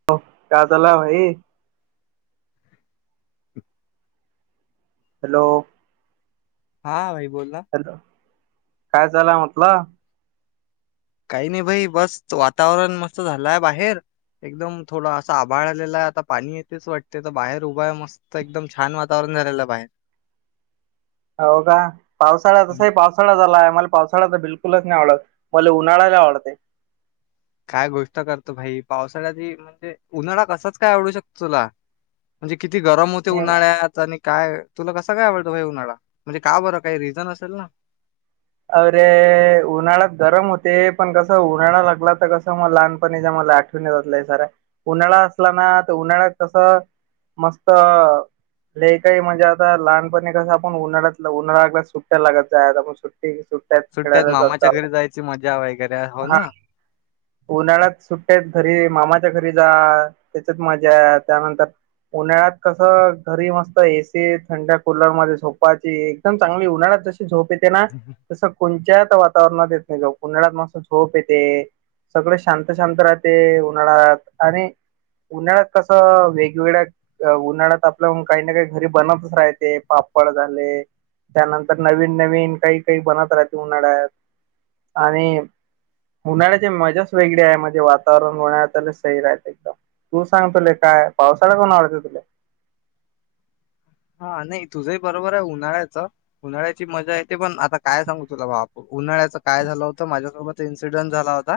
[inaudible] Hello. हा भाई बोल ना. काय झालं म्हटला? काही नाही भाई बस वातावरण मस्त झालंय बाहेर. एकदम थोडा असं आभाळ आलेला आहे, आता पाणी येतेच वाटते तर बाहेर उभा आहे मस्त. तर एकदम छान वातावरण झालेलं बाहेर. हो का पावसाळा हम्म. तसाही पावसाळा झाला आहे, मला पावसाळा तर बिलकुलच नाही आवडत. मला उन्हाळा लय आवडतोय. काय गोष्ट करतो भाई पावसाळ्यात म्हणजे उन्हाळा कसाच काय आवडू शकतो तुला. म्हणजे किती गरम होते नाही, उन्हाळ्यात आणि काय तुला कसं काय आवडतं हे उन्हाळा म्हणजे का बरं काही रिझन असेल ना. अरे उन्हाळ्यात गरम होते, पण कस उन्हाळा लागला तर कसं मग लहानपणी मला आठ जातय सार उन्हाळा असला ना तर उन्हाळ्यात तस मस्त लय काही मज्जा आता लहानपणी कस आपण उन्हाळ्याला उन्हाळाल्या सुट्या लागत जायच आता आपण सुट्ट [unintelligible] सुट्यात मामाच्या घरी जायची मजा वगैरे हो हा ना. उन्हाळ्यात सुट्ट्या आहेत तरी मामाच्या घरी जा. त्याच्यात मजा त्यानंतर उन्हाळ्यात कस घरी मस्त एसी थंड कूलर मध्ये झोपायची. चांगली उन्हाळ्यात जशी झोप ये ना तसं कोणत्याच वातावरणात येत नाही जो उन्हाळयात मस्त झोप येते. सगळे शांत शांत राहते उन्हाळात आणि उन्हाळ्यात कसं वेगवेगळ्या अ उन्हाळ्यात आपल्या काही ना काही घरी बनतच राहते पापड झाले त्यानंतर नवीन नवीन काही काही बनत राहते उन्हाळ्यात आणि उन्हाळ्याची मजाच वेगळी आहे म्हणजे वातावरण उन्हाळ्यात सैर आहेत एकदम. तु सांग तुले काय पावसाळा आवडयतं तुला. हा नाही तुझंही बरोबर हाय उन्हाळ्याचं, उन्हाळ्याची मजा येते पण आता काय सांगू तुला बा आपण उन्हाळ्याचं काय झालं होतं माझ्यासोबत इन्सिडेंट झाला होता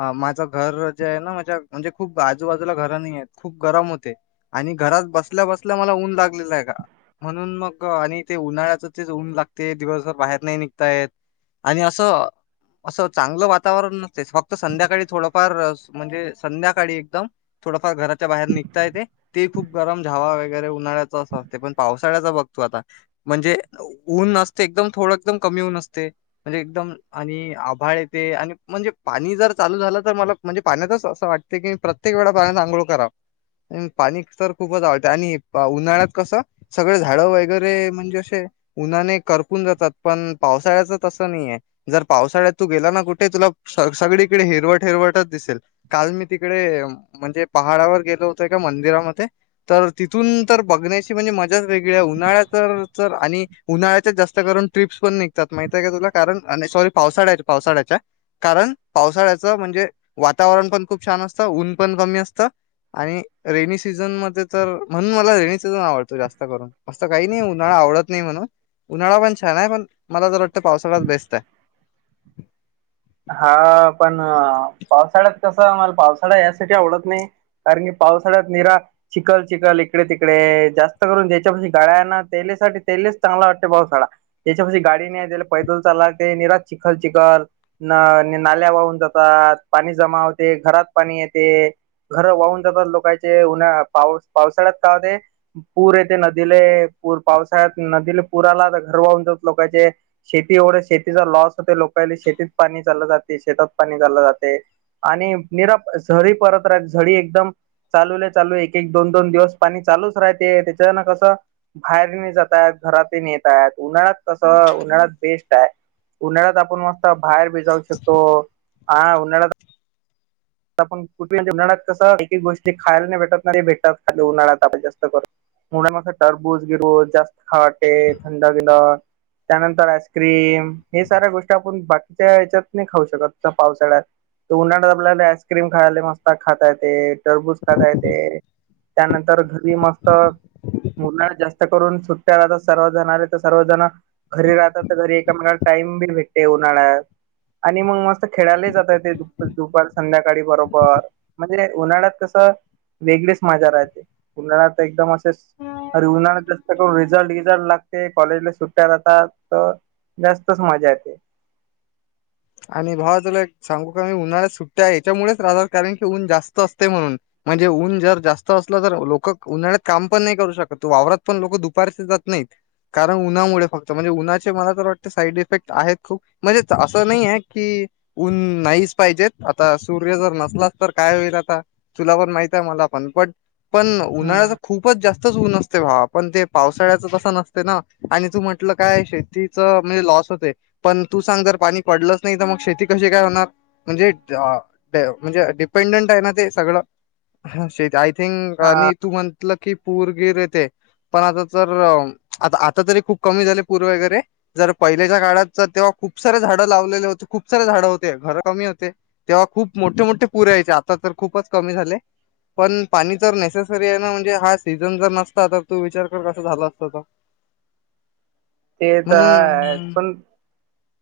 अ माझं घर जे आहे ना, माझ्या म्हणजे खूप आजूबाजूला घर नाहीयत, खूप गरम होते आणि घरात बसल्या बसल्या मला ऊन लागलेला आहे म्हणून मग, उन्हाळ्याच तेच ऊन लागते दिवसभर बाहेर नाही निघताय आणि असं असं चांगलं वातावरण नसतेच, फक्त संध्याकाळी थोडंफार म्हणजे संध्याकाळी एकदम थोडंफार घराच्या बाहेर निघता येते, ते खूप गरम हवा वगैरे उन्हाळ्याच अस ते पावसाळ्याचा बघ तु आता, म्हणजे ऊन नसते एकदम थोडं एकदम कमी ऊन असते म्हणजे एकदम आणि आभाळ येते आणि म्हणजे पाणी जर चालू झालं तर मला म्हणजे पाण्यातच असं वाटते की प्रत्य प्रत्येक वेळा पाण्यात आंघोळ कराव, पाणी तर खूपच आवडते आणि उन्हाळ्यात कसं सगळे झाडं वगैरे म्हणजे अशे उन्हाने करपून जातात पण, पावसाळ्याच तसं नाहीय जर पावसाळ्यात तू गेला ना कुठे तुला, सगळीकडे हिरवट, हिरवटच दिसेल. काल मी तिकडे म्हणजे पहाडावर गेलो होतो एका मंदिरामध्ये तर तिथून तर बघण्याची म्हणजे मज्याच वेगळी उन्हाळा तर आणि उन्हाळ्याच्या जास्त करून ट्रिप्स पण निघता त माहितय का तुला, कारण आणि सॉरी पावसाळ्या, पावसाळ्याच्या कारण पावसाळ्याचं म्हणजे वातावरण पण खूप छान असतं, ऊन पण कमी असतं आणि रेनी सीझन मध्ये तर, म्हणून मला रेनी सीझन आवडत तू जास्त करून, असं काही नाही उन्हाळा आवडत नाही म्हणून उन्हाळा पण छान हाय पण, मला तर वाटतं पावसाळाच बेस्ट हाय हा पण पावसाळ्यात कसं, मला पावसाळा यासाठी आवडत नाही कारण की पावसाळ्यात निरा चिखल, चिखल इकडे तिकडे जास्त करून ज्याच्यापशी गाळ्याना तेलेसाठी तेलेच चांगला वाटते पावसाळा त्याच्या पाशी गाडी नाही, त्याला पैद्रोल चालाय लागतंय निराज चिखल, चिखल न नाल्या वाहून जातात, पाणी जमा होते घरात पाणी येते घर वाहून जातात लोकांचे, उन्हा पावस, पावसाळ्यात काय होते पूर यते नदीले, पूर पावसाळ्यात नदीले पुर आला घर वाहून जात लोकांचे शेती एवढं शेतीचा लॉस होते, लोकांले शेतीत पाणी चाललं जाते शेतात पाणी चाललं जाते आणि निराप झरी परत राह झडी एकदम चालूल, चालू एक-एक, दोन -दोन दिवस पाणी चालूच राहते, त्याच्यान कसं बाहेरने जातात, घरातुन येतात उन्हाळ्यात कसं उन्हाळ्यात बेस्ट हाय उन्हाळ्यात आपण मस्त बाहेर बी जाऊ शकतो, आं उन्हाळ्यात आपण कुठे उन्हाळ्यात कस एक, एक गोष्टी खायला नाही भेटत नाही ते भेटत उन्हाळ्यात आपण जास्त करून मोड, टर्बूज, गिर जास्ट खाटे, थंड गिला त्यानंतर आईस्क्रीम, हे साऱ्या गोष्टी आपण बाकीच्या ह्याच्यात नाही खाऊ शकत पावसाळ्यात तर उन्हाळ्यात आपल्याला आईस्क्रीम खायला मस्त खाता येते, टरबूज खाता येते. त्यानंतर घरी मस्त मुलं जास्त करून सुट्ट्यालाता सर्वजण आले तर सर्वजण घरी राहतात तर घरी एकामेकाला टाइम बि भेटते उन्हाळ्यात. आणि मग मस्त खेळायला जाता येते, दुप दुपार संध्या काळी बरोबर म्हणजे उन्हाळ्यात कसं वेगळीच मजा राहते. उन्हाळ्यात तर एकदम असेच अरे उन्हाळ्यात जास्त करून रिझल्ट ईझल्ट लागते, कॉलेजला सुट्ट्या राहातात तर जास्तच मजा येते. आणि भावा तुला एक सांगू काय? उन्हाळ्यात सुट्ट्या ह्याच्यामुळेच राहातात कारण की, ऊन जास्त असते म्हणून. आणि ऊन जर जास्त असलं तर, लोक उन्हाळ्यात काम पण नाही करू शकत, वावरात पण लोक दुपारच जात नाहीत. कारण उन्हामुळे फक्त म्हणजे उन्हाचे मला तर वाटते, साईड इफेक्ट आहेत खूप म्हणजे अस अस नाही आहे की, ऊन नाहीच पाहिजेत. आता सूर्य जर नसलास तर, काय होईल आता. तुला पण माहित हाय, मला पण बट पण उन्हाळ्याच हम्म खूप खूपच जास्तच ऊन असते भावा, पण पावसाळ्याचं तसं नसते ना, तू म्हटलं काय आहे शेती शेतीच म्हणजे लॉस होतय, पण तू सांग जर पाणी पडलंच नाही, तर मग शेती कशी काय होणार? म्हणजे आ म्हणजे डिपेंडंट आहे ना, ते सगळं [unintelligible] थिंंग हा आणि तू म्हणटलं की पूरगीर येते. पण आता तर आता आता तरी, खूप कमी झाले पूर वगैरे. जर पहिल्याच्या काळात तर तेव्हा खूप सारे झाडं लावलेले होते, खूप सारे झाडं होते, घर कमी होते तेव्हा खूप मोठे मोठे पुरयाचे, आता तर खूपच कमी झाले. पण पाणी तर नेसेसरी आहे ना म्हणजे हा सीझन जर नसता, तर तू विचार कर, कस झाला असत ते ते तर हायच म्हणून पण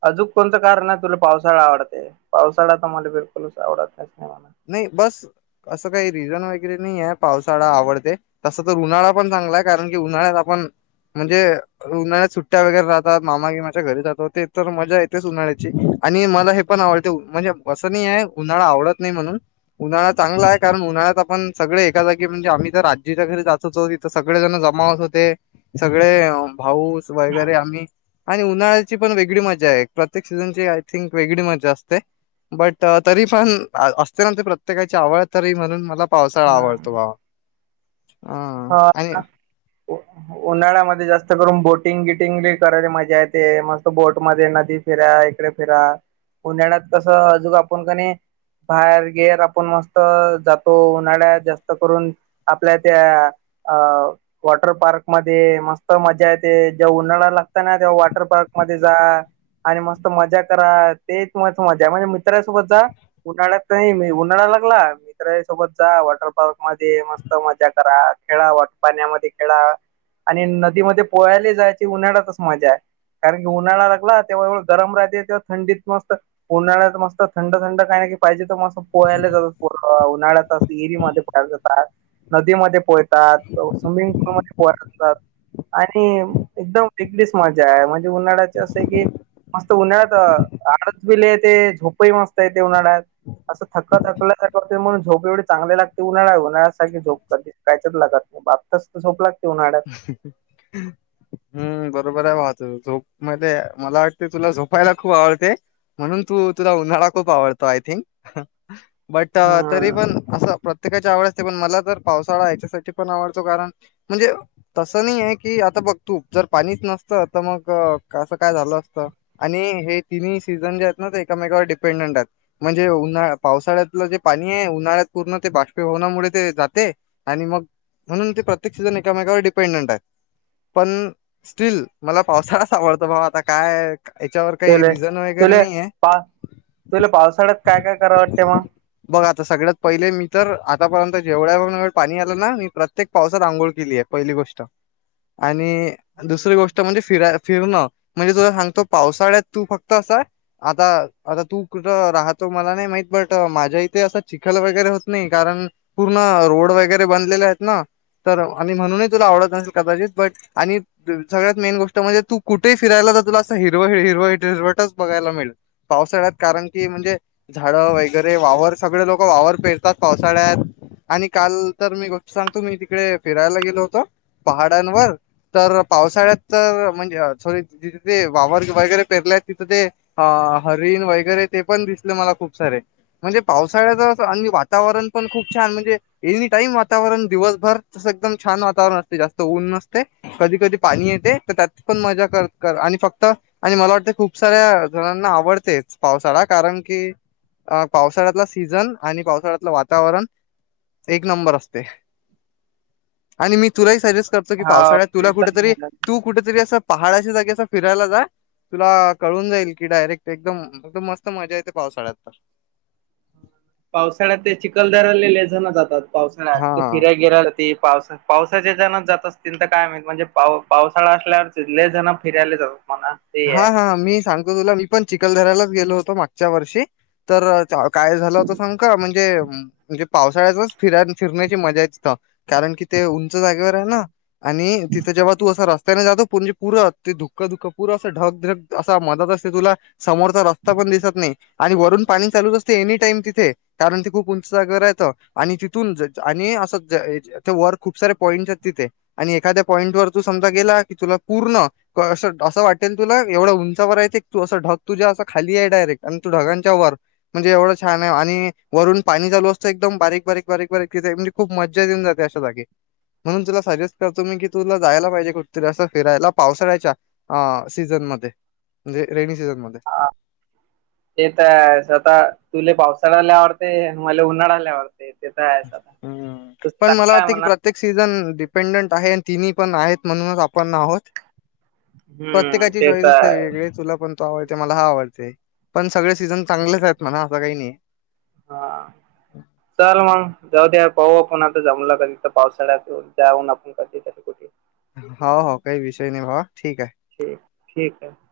अजूक कोणचं कारण आहे, तुला पावसाळा आवडते, पावसाळा तर मला बिलकुलच आवडत नाही, नाही मला. नाही बस असं काही रिझन वगैरे नाही ये, पावसाळा आवडते तस तर उन्हाळा पण चांगला हाय, कारण की उन्हाळ्यात आपण म्हणजे उन्हाळ्यात सुट्ट्या वगैरे राहतात. मामा गीमाच्या घरी जातो, ते तर मजा येतेच उन्हाळ्याची आणि मला हे पण आवडते म्हणजे असं नाही हाय, उन्हाळा आवडत नाही म्हणून. उन्हाळा चांगला हाय, कारण उन्हाळ्यात आपण सगळे एका जागी म्हणजे आम्ही तर आजीच्या घरी जातोय तरी सगळे जण जमा होत होते, सगळे भाऊस वगैरे आम्ही आणि उन्हाळ्याची पण वेगळी मजा आहे. प्रत्येक सीझनची आय थिंक वेगळी मजा असते. बट तरीपण असते म्हणजे प्रत्येकाची आवड, तरी म्हणून मला पावसाळा आवडतो हम्म बाबा. आ हा आणि उन्हाळ्यामध्ये जास्त करून बोटिंग, बिटिंग करायला मजा येते. मस्त बोटमध्ये नदी फिरा, इकडे फिरा, उन्हाळ्यात कसं अजू आपण कनी बाहेर गेर आपण मस्त जातो, उन्हाळ्यात जास्त करून. आपल्या त्या आ वॉटर पार्क मध्ये मस्त मजा येते. जेव्हा उन्हाळा लागत ना, तेव्हा वॉटर पार्क मध्ये जा. आणि मस्त मजा करा, तेच मस्त मजा म्हणजे मित्रासोबत जा. उन्हाळ्यात नाही, मी उन्हाळा लागला. मित्रांसोबत जा वॉटर पार्क मध्ये, मस्त मजा करा, खेळा पाण्यामध्ये खेळा. आणि नदीमध्ये पोहायले जायची, उन्हाळ्यातच मजा हाय. कारण की, उन्हाळा लागला तेव्हाव गरम राहते. तेव्हा थंडीत मस्तच उन्हाळयात मस्त थंड थंड काय की पाहिजे, तर मस्त पोहायला जातात पोरं. उन्हाळ्यात विहिरीमध्ये पोहायला जातात. नदीमध्ये पोहयतात, स्विमिंग पूलमध्ये पोहाय जातात. आणि एकदम वेगळीच मजा आहे म्हणजे उन्हाळ्याची असं की मस्त उन्हाळ्यात आळस बि लय येते. झोपही मस्त येते उन्हाळ्यात. असं थक थकल्या थकल्यासारखं वाटतंय म झोप पण, चांगली चांगले लागते उन्हाळ्या सारखी झोपतात काहयच लागत नाही. बातच झोप लागते उन्हाळ्यात [inaudible] हम् बरोबरय, बाबा तुझं झोप मध्ये मला वाटते तुला झोपायला खूप आवडते म्हणून तु तुला उन्हाळा खूप आवडतो आय थिंक बट हा तरी पण असं प्र प्रत्येकाची आवड असते पण मला तर पावसाळा ह्याच्यासाठी पण आवडतो कारण म्हणजे तस नाहीये की आता बघ तू जर पाणीच नसतं तर मग कसं काय झालं असतं? आणि हे तिन्ही सीझन जे आहेत ना ते एकमेकावर डिपेंडंटन आहेत म्हणजे उन्हा पावसाळ्यातलं जे पाणीय, उन्हाळ्यात पूर्ण ते बाष्पीभवनामुळे ते जाते आणि मग म्हणून ते प्रत्येक सिजन एकमेकावर डिपेंडंनायत पण स्टील मला पावसाळाच आवडतो बाबा आता काय याच्यावर काही तुले, रिझन वगैरे तुले नाहीये. पा तुले पावसाळ्यात काय काय कराव वाटते मग? बघ आता सगळ्यात पहिले मी तर आतापर्यंत जेवढ्या वेळ पाणी आलं ना, मी प्रत्येक पावसात आंघोळ केलीय पहिली गोष्ट आणि दुसरी गोष्ट म्हणजे फिराय फिरणं म्हणजे तुला सांगतो पावसाळ्यात तू फक्त असं आता आता तू कुठं राहतो मला नाही माहित बट माझ्या इथे असं चिखल वगैरे होत नाही कारण पूर्ण रोड वगैरे बनलेले आहेत ना तर आणि म्हणूनच तुला आवडत नसेल कदाचित बट आणि सगळ्यात मेन गोष्ट म्हणजे तू कुठेही फिरायला तर तुला असं हिरवं, हिरवं, ह हिरवटच बघायला मिळेल पावसाळ्यात कारण की म्हणजे झाडं वगैरे वावर सगळे लोक वावर पेरतात पावसाळ्यात आणि काल तर मी गोष्ट सांगतो मी तिकडे फिरायला गेलो होतो पहाडांवर तर पावसाळ्यात तर म्हणजे सॉरी जिथे ते वावर वगैरे पेरलय तिथे ते हा हरीण वगैरे ते पण दिसलें मला खूप सारे म्हणजे पावसाळ्याच आणि वातावरण पण खूप छान म्हणजे एनी टाईम वातावरण दिवसभर तसं एकदम छान वातावरण असते जास्त ऊन नसते कधी कधी पाणी येते तर त्यात पण मजा कर कर आणि फक्त आणि मला वाटतें खूप साऱ्या जणांना आवडतेच पावसाळा कारण की अ पावसाळ्यातला सीझन आणि पावसाळ्यातलं वातावरण एक नंबर असते आणि मी तुलाही सजेस्ट करतो की हा पावसाळ्यात तुला ते तर कुठेतरी, झालं. तू कुठेतरी असं पहाडाच्या जागे असं फिरायला जाय तुला कळून जाईल की डायरेक्ट एकदम मस्त मजा येते पावसाळ्यात तर पावसाळ्यात ते चिखलदर्या जातात पावसाळ्यात हा फिराय गेल्यावरती ते पावसा पावसाच्या ह्याचानं जात असतील तर काय माहीत म्हणजे पाव पावसाळा असल्यावरले लय जणं फिरायला जातात म्हणा ते हा आहे हा मी सांगतो तुला मी पण चिखलदराला गेलो होतो. मागच्या वर्षी तर काय झालं होतं सांगु का? म्हणजे म्हणजे पावसाळ्यातच फि फिरण्याची मजाय तिथं कारण कि ते उंच जागेवरय ना? आणि तिथं जेव्हा तू असं रस्त्याने जातो पुर्ण ते पुर्ण ते धुकं धुकं पूरं असं ढग ढक असा मदत असते तुला समोरचा रस्ता पण दिसत नायी आणि वरून पाणी चालूच असते एनी टाइम तिथें कारण ते खूप उंच जागेवरयतं आणि तिथून आणि असं वर खूप सारे पाॅईन्टसयत तिथे आणि एखाद्या पॉईंट वर तू समजा गेला की तुला पूर्ण असं असं वाटेल तुला एवढं उंचावरय ते तू असं ढग तझ्यां खालीय डायरेक्ट आण तू ढगांच्या वर म्हणजे एवढं छानय आणि वरून पाणी चालू असतं एकदम बारीक बारीक बारीक बारीक तिथें म्हणजे' खूप मज्जा देऊन जाते अशा जागी म्हणून तुला सजेस्ट करतो मी की तुला जायला पाहिजे कुठेतरी असं फिरायला पावसाळ्याच्या हा सीझन मध्ये म्हणजे रेनी सीझन मध्ये आ ते तर स्वतः तुले पावसाळा लय आवडते. अन् मले उन्हाळा लय आवडते. ते तर आहेच आता हम् तस पण मला चांगलं आहे वाटते कि म्हणा प्र प्रत्येक सीझन डिपेंडंट आहे. आणि तिन्ही पण आहेत म्हणून आपण आहोत. हम्म प्रत्येकाची ते चॉईस तर असते आहे वेगवेगळे तुला पण तो आवडते. मला हा आवडते. पण सगळे सीझन चांगलेच हम्म आहेत म्हणा असं काही नाही. हा. चल मग जाऊ दे. पाहू आपण आता जमलं कधी तर पावसाळ्यात जाऊन आपण कधी कधी कुठ [inaudible] हो हो काही विषय नाही बाबा ठीक आहे. ठीक ठीक आहे.